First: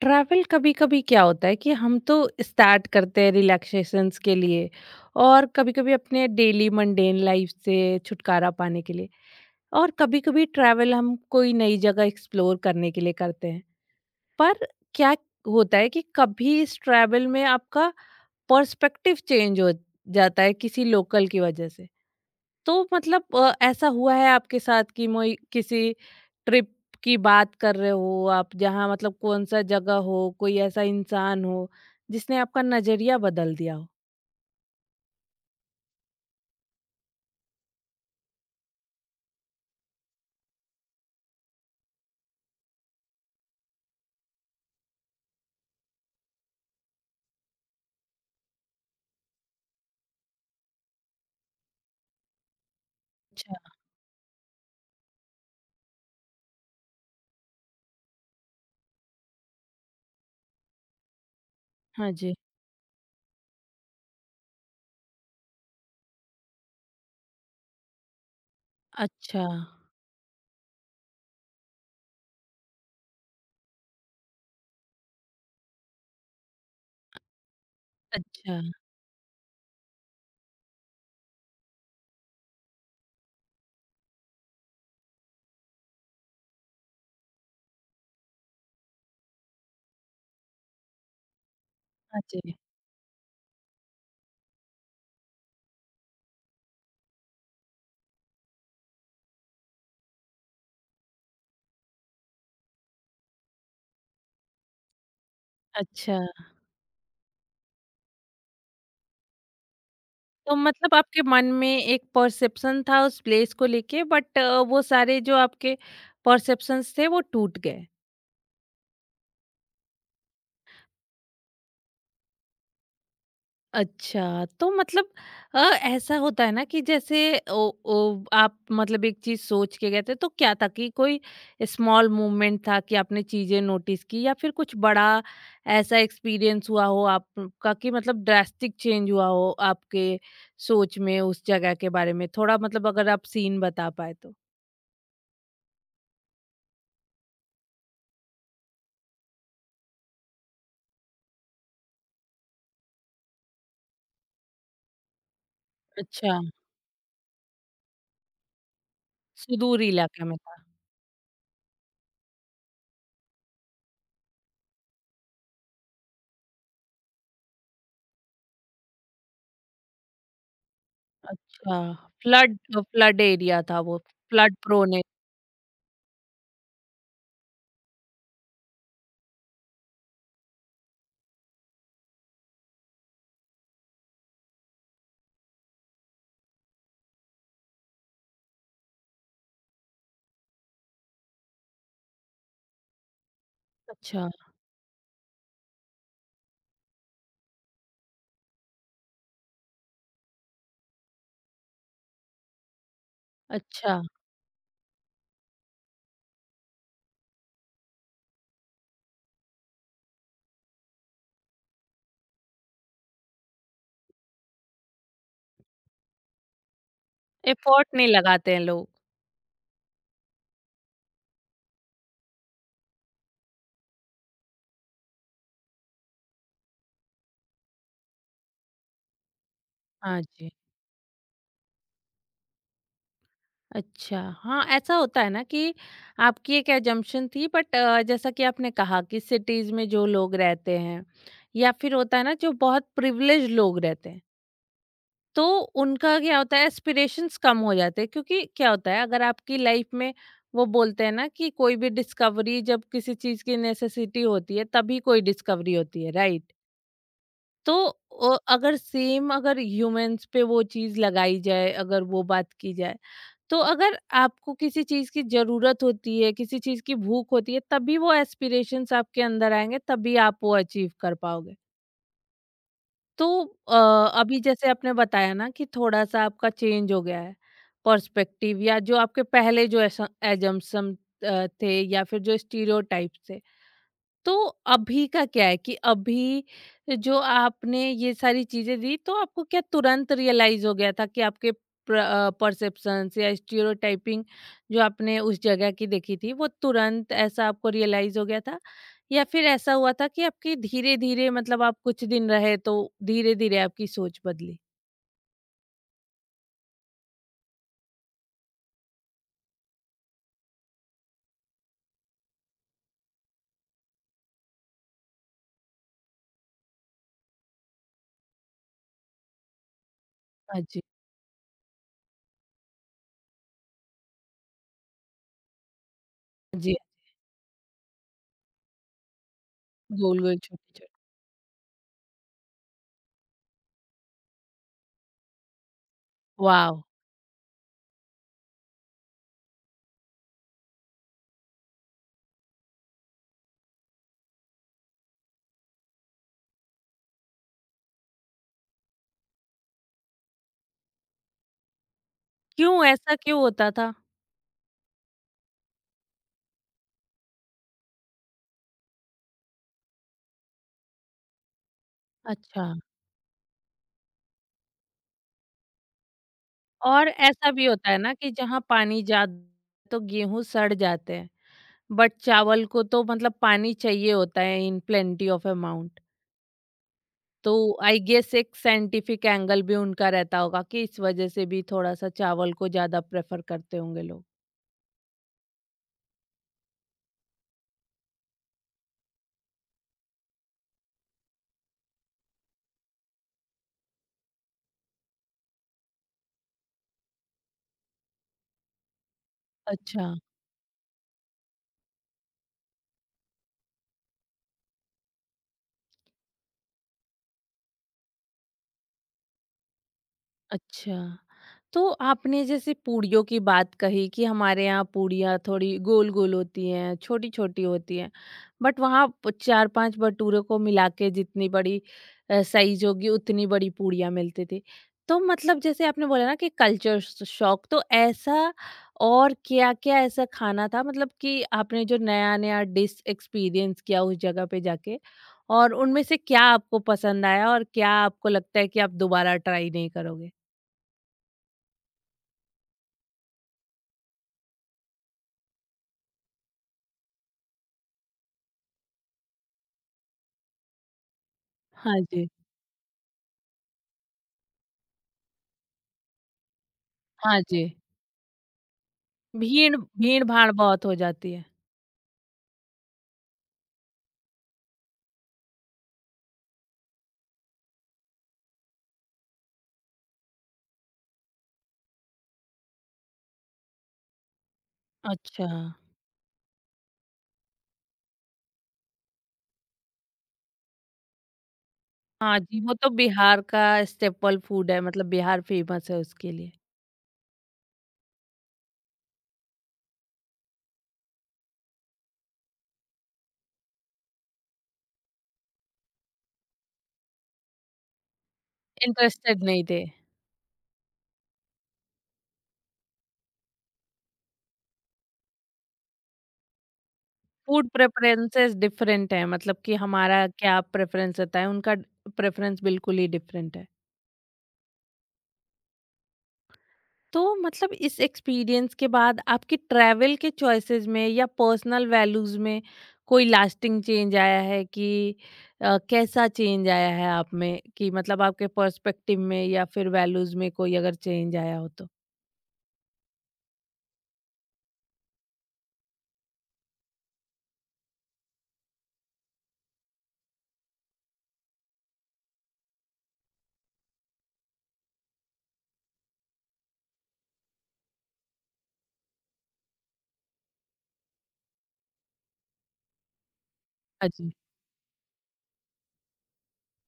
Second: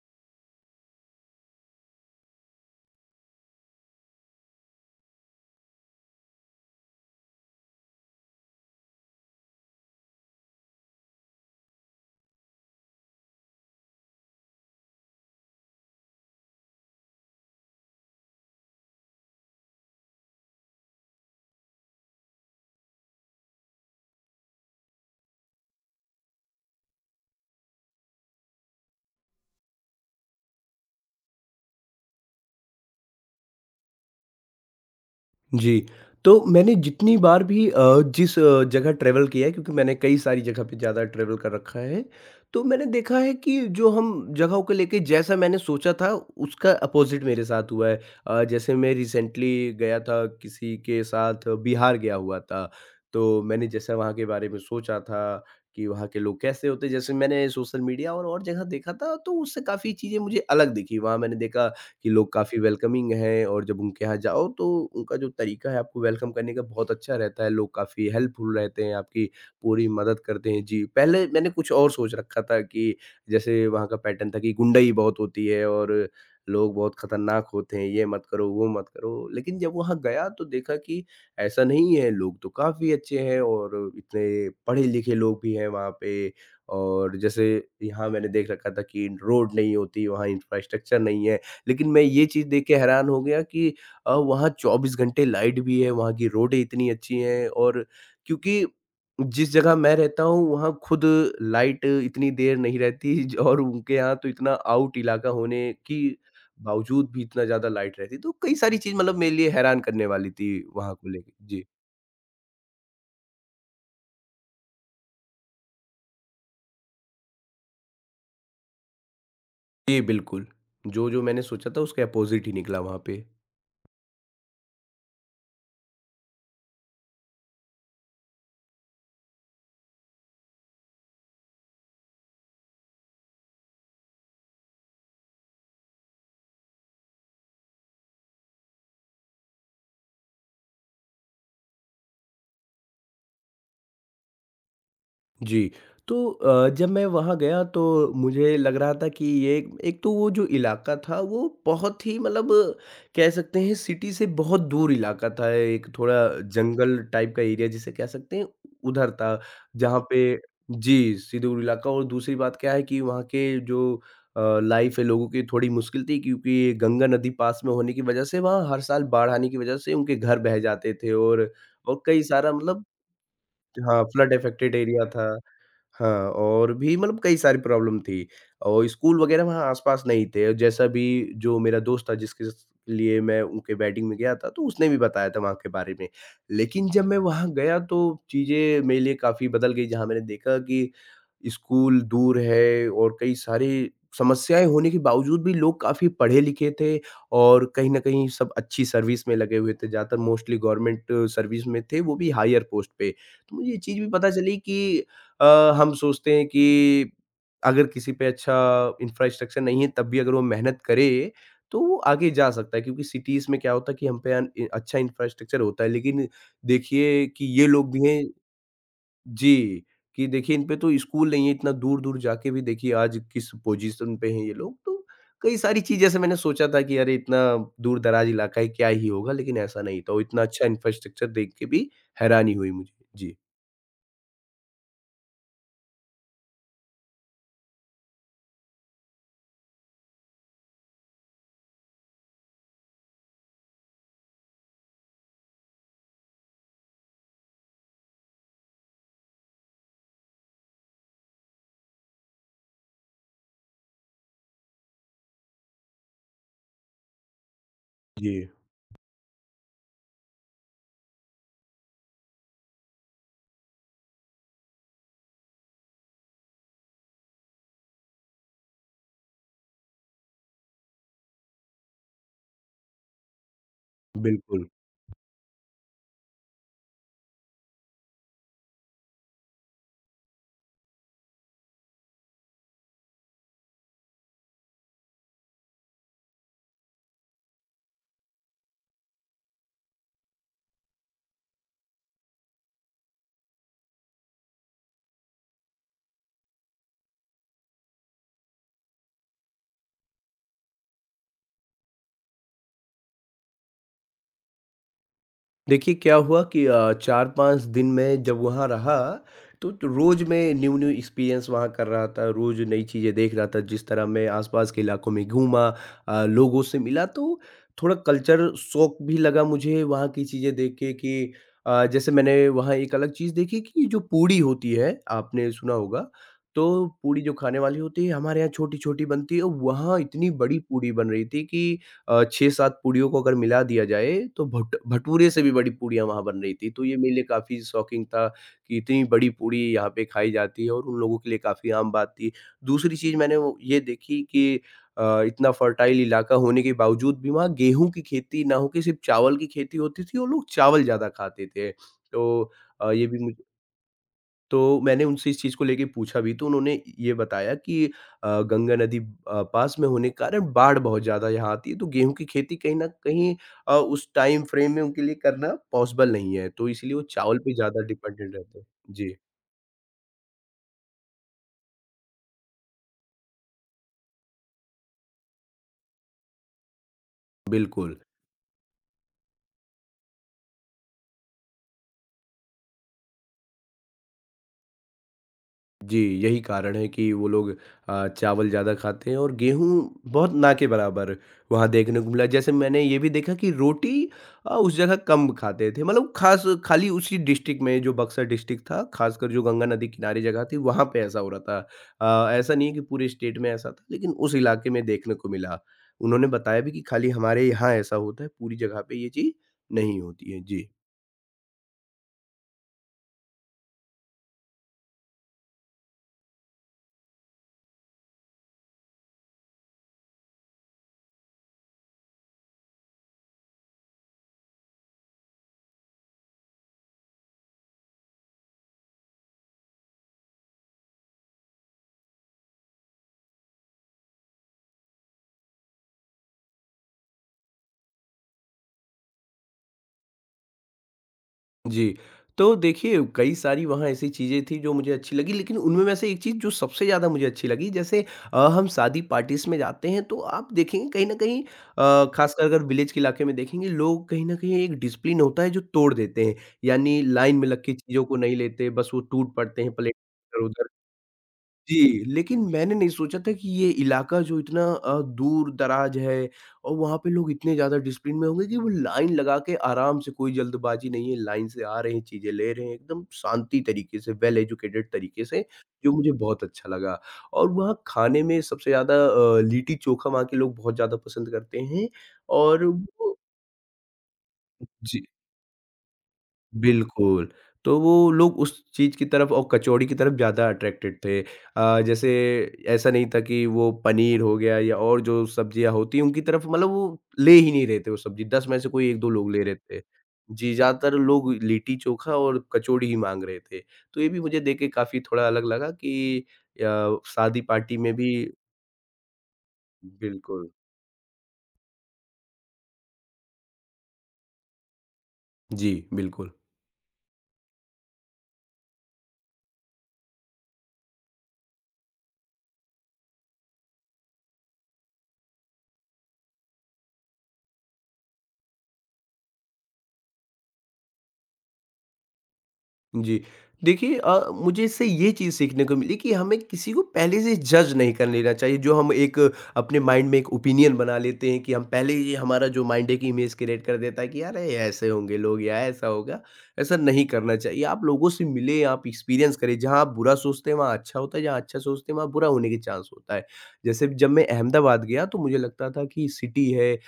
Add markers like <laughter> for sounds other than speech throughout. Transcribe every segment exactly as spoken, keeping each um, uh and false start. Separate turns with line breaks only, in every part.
Travel कभी-कभी क्या होता है कि हम तो स्टार्ट करते हैं रिलैक्सेशंस के लिए और कभी-कभी अपने डेली मंडेन लाइफ से छुटकारा पाने के लिए और कभी-कभी ट्रैवल हम कोई नई जगह एक्सप्लोर करने के लिए करते हैं। पर क्या होता है कि कभी इस ट्रैवल में आपका पर्सपेक्टिव चेंज हो जाता है किसी लोकल की वजह से। तो मतलब अ, ऐसा हुआ है आपके साथ कि मोई किसी ट्रिप की बात कर रहे हो आप जहाँ मतलब कौन सा जगह हो कोई ऐसा इंसान हो जिसने आपका नजरिया बदल दिया हो?
जी, तो मैंने जितनी बार भी अ, जिस अ, जगह ट्रैवल किया है क्योंकि मैंने कई सारी जगह पे ज़्यादा ट्रैवल कर रखा है, तो मैंने देखा है कि जो हम जगहों को लेके जैसा मैंने सोचा था उसका अपोज़िट मेरे साथ हुआ है। अ, जैसे मैं रिसेंटली गया था किसी के साथ बिहार गया हुआ था, तो मैंने
अच्छा।
जैसा वहाँ के बारे में सोचा था कि वहाँ के लोग कैसे होते हैं, जैसे मैंने सोशल मीडिया और और जगह देखा था तो उससे काफ़ी चीज़ें मुझे अलग दिखी। वहाँ मैंने देखा कि
हाँ
लोग
जी।
काफ़ी वेलकमिंग हैं और जब उनके यहाँ जाओ तो उनका जो तरीका है आपको वेलकम करने का बहुत अच्छा रहता है। लोग काफ़ी हेल्पफुल रहते हैं, आपकी
अच्छा।
पूरी मदद करते हैं। जी, पहले मैंने कुछ और सोच रखा था कि जैसे वहाँ का पैटर्न था कि गुंडई बहुत होती है और लोग बहुत खतरनाक होते हैं, ये मत करो,
अच्छा।
वो मत करो। लेकिन जब वहाँ गया तो देखा कि ऐसा नहीं है, लोग तो काफ़ी अच्छे हैं और इतने पढ़े-लिखे लोग भी हैं वहाँ पे और जैसे यहाँ मैंने देख रखा था कि रोड नहीं होती, वहाँ इंफ्रास्ट्रक्चर नहीं है। लेकिन मैं
हाँ
ये चीज़
जी।
देख के हैरान हो गया कि अ, वहाँ चौबीस घंटे लाइट भी है, वहाँ की रोडें इतनी अच्छी हैं और क्योंकि जिस जगह मैं रहता हूँ, वहाँ खुद लाइट इतनी देर नहीं रहती <laughs> ज और उनके यहाँ तो इतना आउट इलाका होने के
अच्छा,
बावजूद भी इतना ज़्यादा लाइट रहती। तो कई सारी चीज़ मतलब मेरे लिए हैरान करने वाली थी
तो
वहाँ
मतलब
को
आपके
लेके।
मन
जी।
में एक परसेप्शन था उस प्लेस को लेके, बट वो सारे जो आपके परसेप्शंस थे वो टूट गए।
जी, बिल्कुल। जो, जो मैंने सोचा था उसके अपोज़िट ही निकला वहाँ पे।
अच्छा, तो मतलब अ, ऐसा होता है ना कि जैसे ओ ओ आप मतलब एक चीज़ सोच के गए थे, तो क्या था कि कोई स्मॉल मूवमेंट था कि आपने चीज़ें नोटिस की या फिर कुछ बड़ा ऐसा एक्सपीरियंस हुआ हो आपका कि मतलब ड्रास्टिक चेंज हुआ हो आपके सोच में उस जगह के बारे में? थोड़ा मतलब अगर आप सीन बता पाएँ तो?
जी। तो अ, जब मैं वहाँ गया तो मुझे लग रहा था कि ये एक तो वो जो इलाका था वो बहुत ही मतलब कह सकते हैं सिटी से बहुत दूर इलाका था। एक थोड़ा
अच्छा,
जंगल टाइप का एरिया जिसे कह सकते हैं उधर था
सुदूर
जहाँ पे
इलाके में था।
जी, सुदूर इलाका और दूसरी बात क्या है कि वहाँ के जो अ, लाइफ़ है लोगों की थोड़ी मुश्किल थी क्योंकि ये गंगा नदी पास में होने की वज़ह से वहाँ हर साल बाढ़ आने की वज़ह से उनके घर बह जाते थे और
अच्छा,
और कई सारा
फ्लड
मतलब
फ्लड एरिया था वो?
हाँ, flood
flood
affected
prone a
area था। हाँ, और भी मतलब कई सारी प्रॉब्लम थी और स्कूल वगैरह वहाँ आस-पास नहीं थे। जैसा भी जो मेरा दोस्त था जिसके स लिए मैं उनके वेडिंग में गया था, तो उसने भी बताया था वहाँ के बारे में। लेकिन जब मैं वहाँ गया तो चीज़ें मेरे लिए काफ़ी बदल गई जहाँ मैंने देखा कि स्कूल दूर है और कई सारी
अच्छा।
समस्याएँ होने के बावजूद भी लोग काफ़ी पढ़े-लिखे थे और कहीं न कहीं सब अच्छी सर्विस में लगे हुए थे। ज़्यादातर मोस्टली गवर्नमेंट सर्विस में थे, वो भी हायर पोस्ट पे। तो मुझे ये चीज़
अच्छा,
भी पता चली कि अ, हम सोचते हैं कि अगर किसी पे अच्छा इंफ्रास्ट्रक्चर नहीं है, तब भी अगर वो मेहनत करे, तो वो आगे जा सकता है क्योंकि सिटीज़ में क्या होता है कि हम पे अन इ अच्छा इंफ्रास्ट्रक्चर होता है। लेकिन देखिए कि ये
एफर्ट
लोग भी
नहीं
हैं
लगाते हैं लोग।
जी, कि देखिए इन पे तो स्कूल नहीं है, इतना दूर-दूर जाके भी देखिए आज किस पोजीशन पे हैं ये लोग। तो कई सारी चीज़ें ऐसे मैंने सोचा था कि अरे! इतना दूर-दराज इलाका है, क्या ही होगा? लेकिन ऐसा नहीं था और
हाँ
इतना
जी।
अच्छा इंफ्रास्ट्रक्चर देख के भी हैरानी हुई मुझे। जी।
अच्छा, हाँ, ऐसा होता है ना कि आपकी एक असम्पशन थी, बट अ, जैसा कि आपने कहा कि सिटीज़ में जो लोग रहते हैं या फिर होता है ना जो बहुत प्रिविलेज्ड लोग रहते हैं, तो उनका क्या होता है एस्पिरेशंस कम हो जाते हैं क्योंकि क्या होता है अगर आपकी लाइफ में वो बोलते हैं ना कि कोई भी डिस्कवरी जब किसी चीज़ की नेसेसिटी होती है तभी कोई डिस्कवरी होती है, राइट? तो अ,
जी,
अगर सेम अगर ह्यूमन्स पे वो चीज़ लगाई जाए, अगर वो बात की जाए तो अगर आपको किसी चीज़ की ज़रूरत होती है, किसी चीज़ की भूख होती है, तभी वो एस्पिरेशंस आपके अंदर आएँगे, तभी आप वो अचीव कर पाओगे। तो अ, अभी
बिल्कुल।
जैसे आपने बताया ना कि थोड़ा-सा आपका चेंज हो गया है पर्सपेक्टिव या जो आपके पहले जो एस अजम्पशन अ, थे या फिर जो स्टीरियोटाइप्स थे, तो अभी का क्या है कि अभी जो आपने ये सारी चीजें दी तो आपको क्या तुरंत रियलाइज हो गया था कि आपके परसेप्शंस या स्टीरियोटाइपिंग जो आपने उस जगह की देखी थी वो तुरंत ऐसा आपको रियलाइज हो गया था या फिर ऐसा हुआ था कि आपकी धीरे धीरे मतलब आप कुछ दिन रहे तो धीरे धीरे आपकी सोच बदली?
देखिए क्या हुआ कि अ, चार पांच दिन मैं जब वहाँ रहा, तो तो रोज़ मैं न्यू-न्यू एक्सपीरियंस वहाँ कर रहा था, रोज़ नई चीज़ें देख रहा था, जिस तरह मैं आसपास के इलाकों में घूमा अ, लोगों से मिला, तो थोड़ा कल्चर शॉक भी लगा मुझे वहाँ की चीज़ें
हाँ
देख
जी।
के कि अ, जैसे मैंने वहाँ एक अलग चीज़ देखी कि जो पूड़ी होती है, आपने सुना होगा,
हाँ
तो
जी।
पूड़ी जो खाने वाली होती है, हमारे यहाँ छोटी-छोटी बनती है, और वहाँ
गोल
इतनी
गोल
बड़ी
छोटे
पूड़ी
छोटे।
बन रही थी कि अ, छह सात पूड़ियों को अगर मिला दिया जाए तो भट भटूरे से भी बड़ी पूड़ियाँ वहाँ बन रही थी।
वाह!
तो ये मेरे लिए काफ़ी शॉकिंग था कि इतनी बड़ी पूड़ी यहाँ पे खाई जाती है और उन लोगों के लिए काफ़ी आम बात थी। दूसरी चीज़ मैंने वो ये देखी कि अ, इतना फर्टाइल इलाका होने के बावजूद भी वहाँ गेहूँ की खेती ना होके सिर्फ़ चावल की खेती होती थी और लोग चावल ज़्यादा खाते थे। तो
क्यों
अ, ये
ऐसा
भी
क्यों
मुझे
होता था?
तो मैंने उनसे इस चीज़ को लेके पूछा भी तो उन्होंने ये बताया कि अ, गंगा नदी अ, पास में होने के कारण बाढ़ बहुत ज़्यादा यहाँ आती है तो गेहूँ की खेती
अच्छा।
कहीं न कहीं अ, उस टाइम फ्रेम में उनके लिए करना पॉसिबल नहीं है। तो इसलिए वो
और
चावल
ऐसा
पे
भी
ज़्यादा
होता है ना कि
डिपेंडेंट रहते
जहाँ
हैं।
पानी
जी,
ज़्यादा तो गेहूँ सड़ जाते हैं, बट चावल को तो मतलब पानी चाहिए होता है इन प्लेंटी ऑफ अमाउंट, तो
बिल्कुल।
आई गेस एक साइंटिफिक एंगल भी उनका रहता होगा कि इस वजह से भी थोड़ा सा चावल को ज़्यादा प्रेफर करते होंगे लोग।
जी, यही कारण है कि वो लोग अ, चावल ज़्यादा खाते हैं और गेहूँ बहुत ना के बराबर वहाँ देखने को मिला। जैसे मैंने ये भी देखा कि रोटी अ, उस जगह कम खाते थे मतलब ख़ास खाली उसी डिस्ट्रिक्ट में जो बक्सर डिस्ट्रिक्ट था, ख़ासकर जो गंगा नदी
अच्छा।
किनारे जगह थी वहाँ पे ऐसा हो रहा था। अ, ऐसा नहीं है कि पूरे स्टेट में ऐसा था लेकिन उस इलाके में देखने को मिला। उन्होंने बताया भी कि खाली हमारे यहाँ ऐसा होता है, पूरी जगह पे ये चीज़ नहीं होती है। जी।
अच्छा। तो आपने जैसे पूड़ियों की बात कही कि हमारे यहाँ पूड़ियाँ थोड़ी गोल-गोल होती हैं, छोटी-छोटी होती हैं। बट वहाँ प चार-पाँच भटूरों को मिला के जितनी बड़ी अ, साइज़ होगी उतनी बड़ी पूड़ियाँ मिलती थी। तो मतलब जैसे आपने बोला ना कि कल्चर श शॉक, तो ऐसा और क्या-क्या ऐसा खाना था मतलब कि आपने जो नया-नया डिश एक्सपीरियंस किया उस जगह पे जाके? और उनमें से क्या आपको पसंद आया और क्या आपको लगता है कि आप दोबारा ट्राई नहीं करोगे?
जी। तो देखिए, कई सारी वहाँ ऐसी चीज़ें थी जो मुझे अच्छी लगी, लेकिन उनमें में से एक चीज़ जो सबसे ज़्यादा मुझे अच्छी लगी जैसे अ, हम शादी पार्टीज़ में जाते हैं तो आप देखेंगे कहीं न कहीं
हाँ
अ,
जी।
ख़ासकर अगर विलेज के इलाके में देखेंगे लोग कहीं न कहीं एक डिसिप्लिन होता है जो तोड़ देते हैं। यानी लाइन
हाँ
में लग
जी।
के चीज़ों को नहीं लेते, बस वो टूट पड़ते हैं
भीड़
प्लेट
भीड़-भाड़
इधर-उधर
बहुत हो जाती है।
जी, लेकिन मैंने नहीं सोचा था कि ये इलाका जो इतना अ, दूर-दराज है और वहाँ पे लोग इतने ज़्यादा डिसिप्लिन में होंगे कि वो लाइन लगा के आराम से कोई जल्दबाजी नहीं है, लाइन से आ रहे हैं, चीज़ें ले रहे हैं, एकदम शांति तरीके से, वेल एजुकेटेड तरीके से,
अच्छा।
जो मुझे बहुत अच्छा लगा। और वहाँ खाने में सबसे ज़्यादा अ, लिट्टी-चोखा वहाँ के लोग बहुत ज़्यादा पसंद करते हैं
हाँ जी,
और
वो तो
वो
बिहार का स्टेपल फूड है
जी।
मतलब बिहार फेमस है उसके लिए।
बिल्कुल, तो वो लोग उस चीज़ की तरफ और कचौड़ी की तरफ ज़्यादा अट्रैक्टेड थे। अ, जैसे ऐसा नहीं था कि वो पनीर हो गया या और जो सब्जियाँ होती हैं उनकी तरफ मतलब वो ले ही नहीं रहे थे वो सब्ज़ी, दस में से कोई एक दो लोग ले
इंटरेस्टेड
रहे
नहीं
थे।
थे।
जी, ज़्यादातर लोग लिट्टी चोखा और कचौड़ी ही माँग रहे थे। तो ये भी मुझे देख के काफ़ी थोड़ा अलग लगा कि अ, शादी
फूड
पार्टी में भी
प्रेफरेंसेस डिफरेंट हैं मतलब कि हमारा
बिल्कुल।
क्या प्रेफरेंस होता है, उनका प्रेफरेंस बिल्कुल ही डिफरेंट है।
जी, बिल्कुल।
तो मतलब इस एक्सपीरियंस के बाद आपकी ट्रैवल के चॉइसेस में या पर्सनल वैल्यूज में कोई लास्टिंग चेंज आया है कि अ, कैसा चेंज आया है आप में कि मतलब आपके पर्सपेक्टिव में या फिर वैल्यूज में कोई अगर चेंज आया हो तो?
जी। देखिए अ, मुझे इससे ये चीज़ सीखने को मिली कि हमें किसी को पहले से जज नहीं कर लेना चाहिए, जो हम एक अ, अपने माइंड में एक ओपिनियन बना लेते हैं कि हम पहले ही हमारा जो माइंड है कि इमेज क्रिएट कर देता है कि यार ये ऐसे होंगे लोग या ऐसा होगा। ऐसा नहीं करना चाहिए, आप लोगों से मिलें, आप एक्सपीरियंस करें, जहाँ आप बुरा सोचते हैं वहाँ अच्छा होता है, जहाँ अच्छा सोचते हैं वहाँ बुरा होने के चांस होता है। जैसे
हाँ
जब मैं
जी।
अहमदाबाद गया तो मुझे लगता था कि सिटी है अ,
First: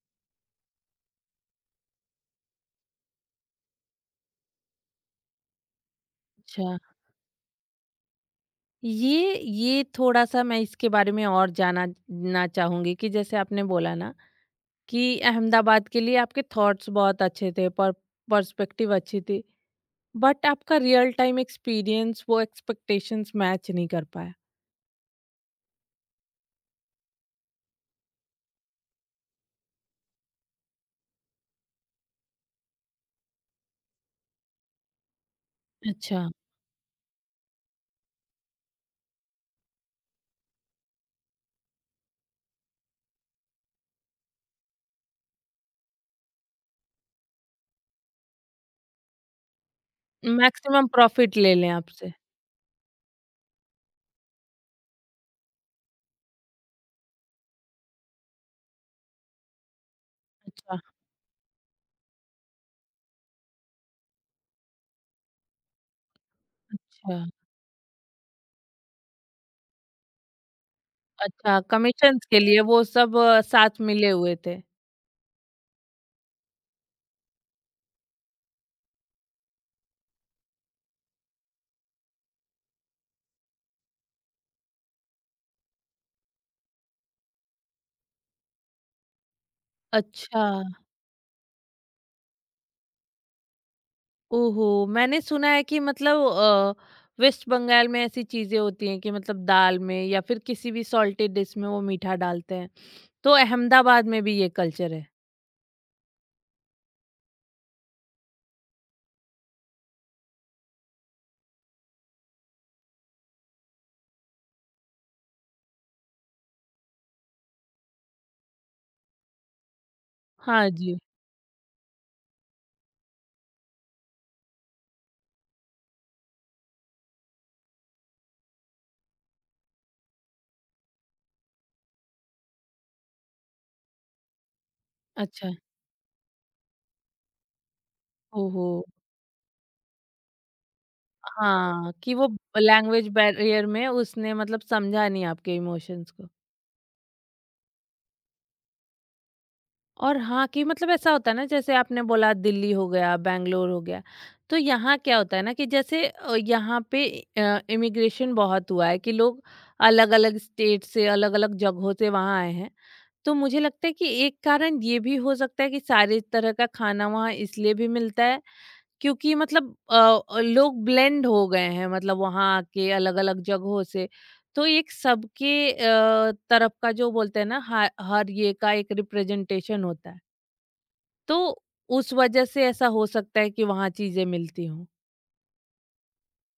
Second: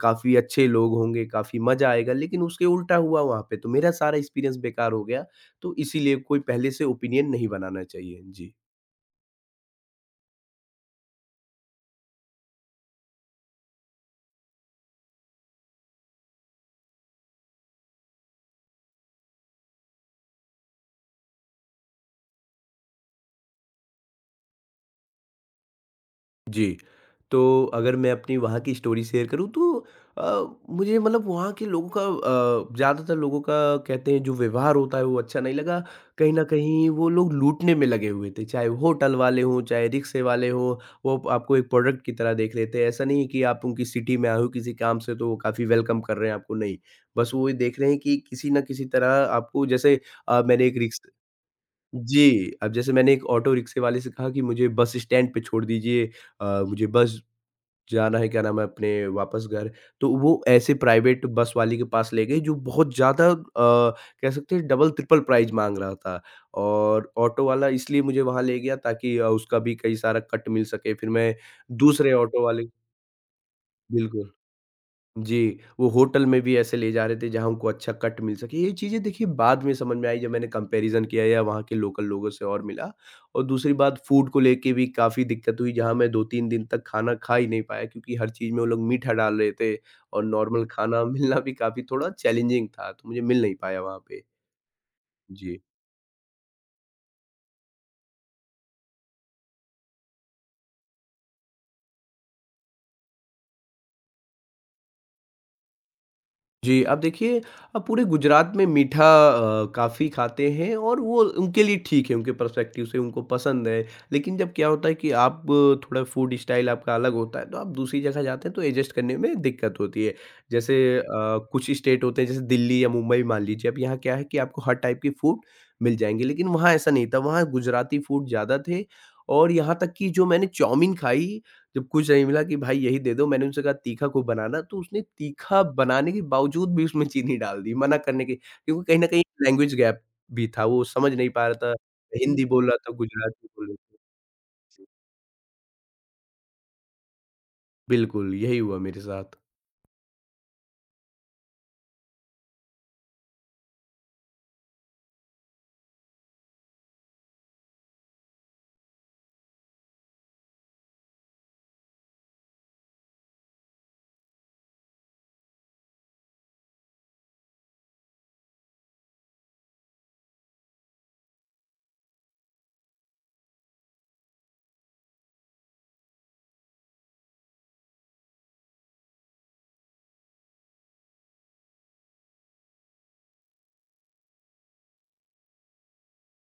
काफ़ी अच्छे लोग होंगे, काफ़ी मज़ा आएगा, लेकिन उसके उल्टा हुआ वहाँ पे, तो मेरा सारा एक्सपीरियंस बेकार हो गया। तो इसीलिए कोई पहले
अच्छा,
से ओपिनियन नहीं बनाना चाहिए। जी।
ये ये थोड़ा सा मैं इसके बारे में और जाना ना चाहूंगी कि जैसे आपने बोला ना कि अहमदाबाद के लिए आपके थॉट्स बहुत अच्छे थे, पर पर्सपेक्टिव अच्छी थी, बट आपका रियल टाइम एक्सपीरियंस वो एक्सपेक्टेशंस मैच नहीं कर पाया।
जी। तो अगर मैं अपनी वहाँ की स्टोरी शेयर करूँ तो अ, मुझे मतलब वहाँ के लोगों का अ, ज़्यादातर लोगों का कहते हैं जो व्यवहार होता है वो अच्छा नहीं लगा।
अच्छा।
कहीं न कहीं वो लोग लूटने में लगे हुए थे, चाहे वो होटल वाले हों, चाहे रिक्शे वाले हों, वो आप- आपको एक प्रोडक्ट की तरह देख लेते हैं। ऐसा नहीं है कि आप उनकी सिटी में आए हो किसी काम से तो वो काफ़ी वेलकम कर रहे हैं आपको, नहीं। बस वो ये देख रहे हैं कि किसी न किसी तरह आपको जैसे अ, मैंने एक
मैक्सिमम
रिक्शा
प्रॉफिट ले लें आपसे।
जी, अब जैसे मैंने एक ऑटो रिक्शे वाले से कहा कि मुझे बस स्टैंड पे छोड़ दीजिए अ, मुझे बस जाना है क्या नाम है अपने वापस घर। तो वो ऐसे
अच्छा।
प्राइवेट बस वाले के पास ले गई जो बहुत ज़्यादा अ, कह सकते हैं डबल ट्रिपल प्राइस माँग रहा था और
अच्छा।
ऑटो वाला इसलिए मुझे वहाँ ले गया ताकि अ, उसका भी कई सारा कट मिल सके। फिर मैं
अच्छा,
दूसरे
कमीशंस के
ऑटो
लिए
वाले
वो सब अ, साथ मिले
बिल्कुल।
हुए थे।
जी, वो होटल में भी ऐसे ले जा रहे थे जहाँ हमको अच्छा कट मिल सके। ये चीज़ें देखिए बाद में समझ में आई जब मैंने कंपैरिज़न किया या वहाँ के लोकल लोगों से और मिला। और दूसरी बात फूड को लेके भी काफ़ी दिक्कत हुई जहाँ मैं दो तीन दिन तक खाना खा ही नहीं पाया क्योंकि हर चीज़ में वो लोग मीठा डाल रहे थे और
अच्छा।
नॉर्मल खाना <laughs> मिलना भी काफ़ी थोड़ा चैलेंजिंग था, तो मुझे मिल नहीं पाया वहाँ पे।
ओहो! मैंने सुना
जी।
है कि मतलब अ, वेस्ट बंगाल में ऐसी चीज़ें होती हैं कि मतलब दाल में या फिर किसी भी सॉल्टी डिश में वो मीठा डालते हैं। तो अहमदाबाद में भी ये कल्चर है।
जी, अब देखिए अ, पूरे गुजरात में मीठा अ, काफ़ी खाते हैं और वो उनके लिए ठीक है, उनके पर्सपेक्टिव से उनको पसंद है। लेकिन जब क्या होता है कि आप अ, थोड़ा फूड स्टाइल आपका अलग होता है, तो आप दूसरी जगह जाते हैं तो एडजस्ट करने में दिक्कत होती है।
हाँ
जैसे
जी।
अ, कुछ स्टेट होते हैं जैसे दिल्ली या मुंबई मान लीजिए, अब यहाँ क्या है कि आपको हर टाइप के फूड मिल जाएँगे, लेकिन वहाँ ऐसा नहीं था, वहाँ गुजराती फूड ज़्यादा थे और यहाँ तक कि जो मैंने चाउमीन खाई जब कुछ नहीं मिला कि भाई यही दे दो, मैंने उनसे कहा तीखा खूब बनाना, तो उसने
अच्छा।
तीखा बनाने के बावजूद भी उसमें चीनी डाल दी, मना करने के
ओहो!
क्योंकि कहीं न कहीं लैंग्वेज गैप भी था, वो समझ नहीं पा रहा था,
हाँ, कि वो
हिंदी बोल रहा था,
लैंग्वेज
गुजराती बोल
बैरियर
रहा
में
था।
उसने मतलब समझा नहीं आपके इमोशंस को।
बिल्कुल, यही हुआ मेरे साथ।
और हाँ, कि मतलब ऐसा होता है ना जैसे आपने बोला दिल्ली हो गया, बैंगलोर हो गया, तो यहाँ क्या होता है ना कि जैसे अ, यहाँ पे अ, इमिग्रेशन बहुत हुआ है कि लोग अलग-अलग स्टेट से, अलग-अलग जगहों से वहाँ आए हैं। तो मुझे लगता है कि एक कारण ये भी हो सकता है कि सारे तरह का खाना वहाँ इसलिए भी मिलता है क्योंकि मतलब अ, लोग ब्लेंड हो गए हैं मतलब वहाँ आके अलग-अलग जगहों से। तो एक सबके अ, तरफ का जो बोलते हैं ना ह हर ये का एक रिप्रेजेंटेशन होता है। तो उस वजह से ऐसा हो सकता है कि वहाँ चीज़ें मिलती हों।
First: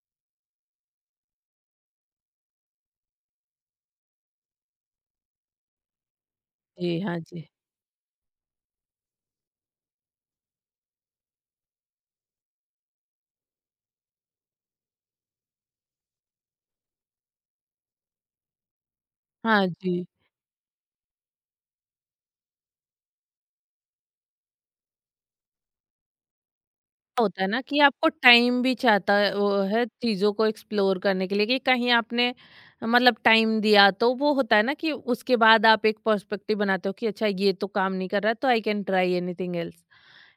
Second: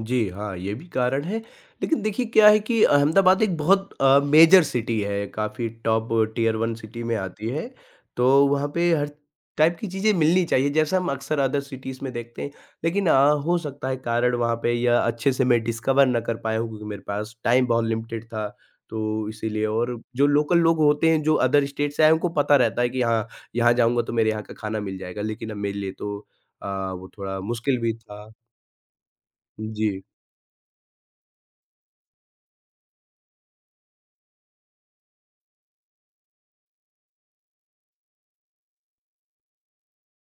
जी, हाँ, ये भी कारण है। लेकिन देखिए क्या है कि अहमदाबाद एक बहुत अ, मेजर सिटी है, काफ़ी टॉप टियर वन
जी,
सिटी में
हाँ
आती
जी।
है। तो वहाँ पे हर टाइप की चीज़ें मिलनी चाहिए, जैसा हम अक्सर अदर सिटीज़ में देखते हैं। लेकिन अ, हो सकता है कारण वहाँ पे या अच्छे से मैं डिस्कवर ना कर पाया हूँ क्योंकि मेरे पास टाइम बहुत लिमिटेड था, तो इसीलिए
हाँ
और
जी।
जो लोकल लोग होते हैं, जो अदर स्टेट से आए हैं, उनको पता रहता है कि हाँ, यहाँ जाऊँगा तो मेरे यहाँ का खाना मिल जाएगा। लेकिन अब मेरे लिए तो अ, वो थोड़ा
होता है ना
मुश्किल
कि
भी
आपको
था।
टाइम भी चाहता है वो है
जी।
चीज़ों को एक्सप्लोर करने के लिए कि कहीं आपने मतलब टाइम दिया तो वो होता है ना कि उसके बाद आप एक पर्सपेक्टिव बनाते हो कि अच्छा ये तो काम नहीं कर रहा है तो I can try anything else.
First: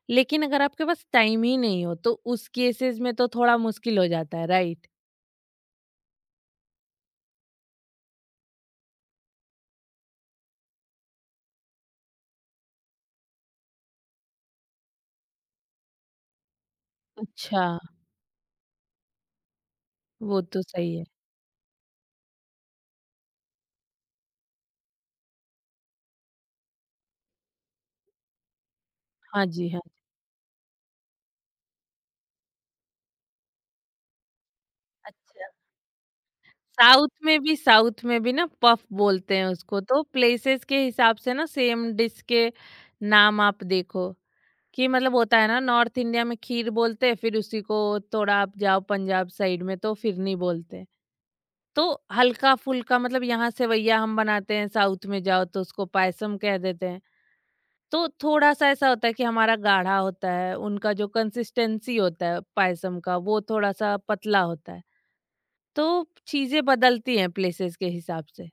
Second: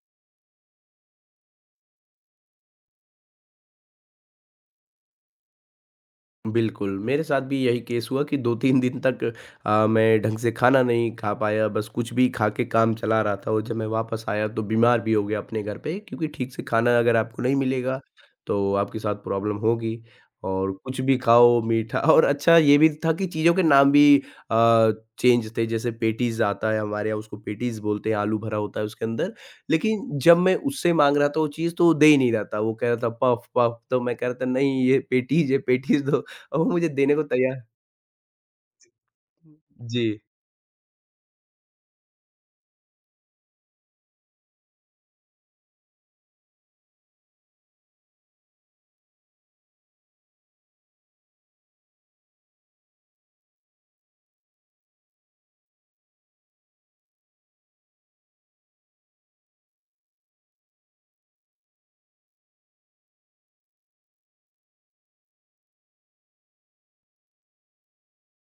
लेकिन अगर आपके पास टाइम ही नहीं हो तो उस केसेस में तो थोड़ा मुश्किल हो जाता है, राइट?
बिल्कुल, मेरे साथ भी यही केस हुआ कि दो तीन दिन तक अ, मैं ढंग से खाना नहीं खा पाया, बस कुछ भी खा के काम चला रहा था और जब मैं वापस आया तो बीमार भी हो गया अपने घर पे क्योंकि ठीक से खाना अगर आपको नहीं
अच्छा,
मिलेगा, तो आपके साथ प्रॉब्लम होगी
वो तो
और
सही
कुछ
है।
भी खाओ मीठा और अच्छा ये भी था कि चीज़ों के नाम भी अ, चेंज थे, जैसे पैटीज़ आता है हमारे यहाँ उसको पैटीज़ बोलते हैं, आलू भरा होता है उसके अंदर,
हाँ जी, हाँ।
लेकिन जब मैं उससे माँग रहा था वो चीज़ तो वो दे ही नहीं रहा था, वो कह रहा था पफ-पफ तो मैं कह रहा था नहीं ये
अच्छा,
पैटीज़ है, पैटीज़ दो और वो मुझे
साउथ
देने को
में भी
तैयार
साउथ में भी ना पफ बोलते हैं उसको, तो
जी,
प्लेसेस के हिसाब से ना सेम डिश के नाम आप देखो कि मतलब होता है ना नॉर्थ इंडिया में खीर बोलते हैं, फिर उसी को थोड़ा आप जाओ पंजाब साइड में तो फिरनी बोलते हैं। तो हल्का-फुल्का मतलब यहाँ सेवैया हम बनाते हैं, साउथ में जाओ तो उसको पायसम कह देते हैं। तो थोड़ा सा ऐसा होता है कि हमारा गाढ़ा होता है उनका जो कंसिस्टेंसी होता है पायसम का वो थोड़ा सा पतला होता है, तो चीजें बदलती हैं प्लेसेस के हिसाब से।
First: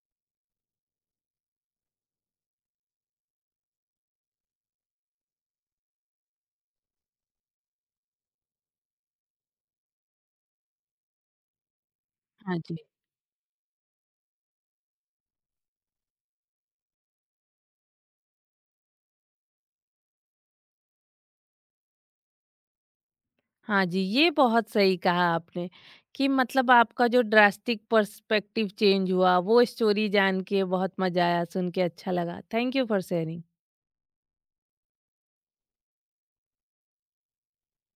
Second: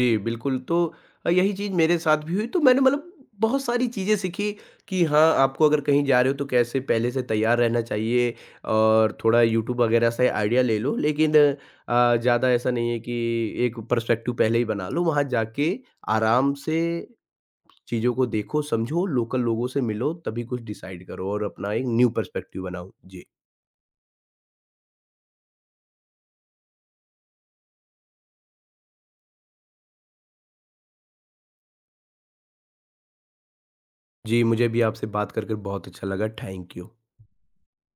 जी, बिल्कुल तो अ, यही चीज़ मेरे साथ भी हुई तो मैंने मतलब बहुत सारी चीज़ें सीखी कि हाँ, आपको अगर कहीं जा रहे हो तो कैसे पहले से तैयार रहना चाहिए और थोड़ा यूट्यूब वगैरह से आइडिया ले लो। लेकिन अ, ज़्यादा
हाँ
ऐसा
जी।
नहीं है कि एक पर्सपेक्टिव पहले ही बना लो, वहाँ जाके आराम से चीज़ों को देखो, समझो, लोकल लोगों से मिलो तभी कुछ डिसाइड करो और अपना एक न्यू पर्सपेक्टिव बनाओ। जी।
हाँ जी, ये बहुत सही कहा आपने कि मतलब आपका जो ड्रास्टिक पर्सपेक्टिव चेंज हुआ वो स्टोरी जान के बहुत मजा आया, सुन के अच्छा लगा। Thank you for sharing.
जी, मुझे भी आपसे बात कर, कर बहुत अच्छा लगा। Thank you.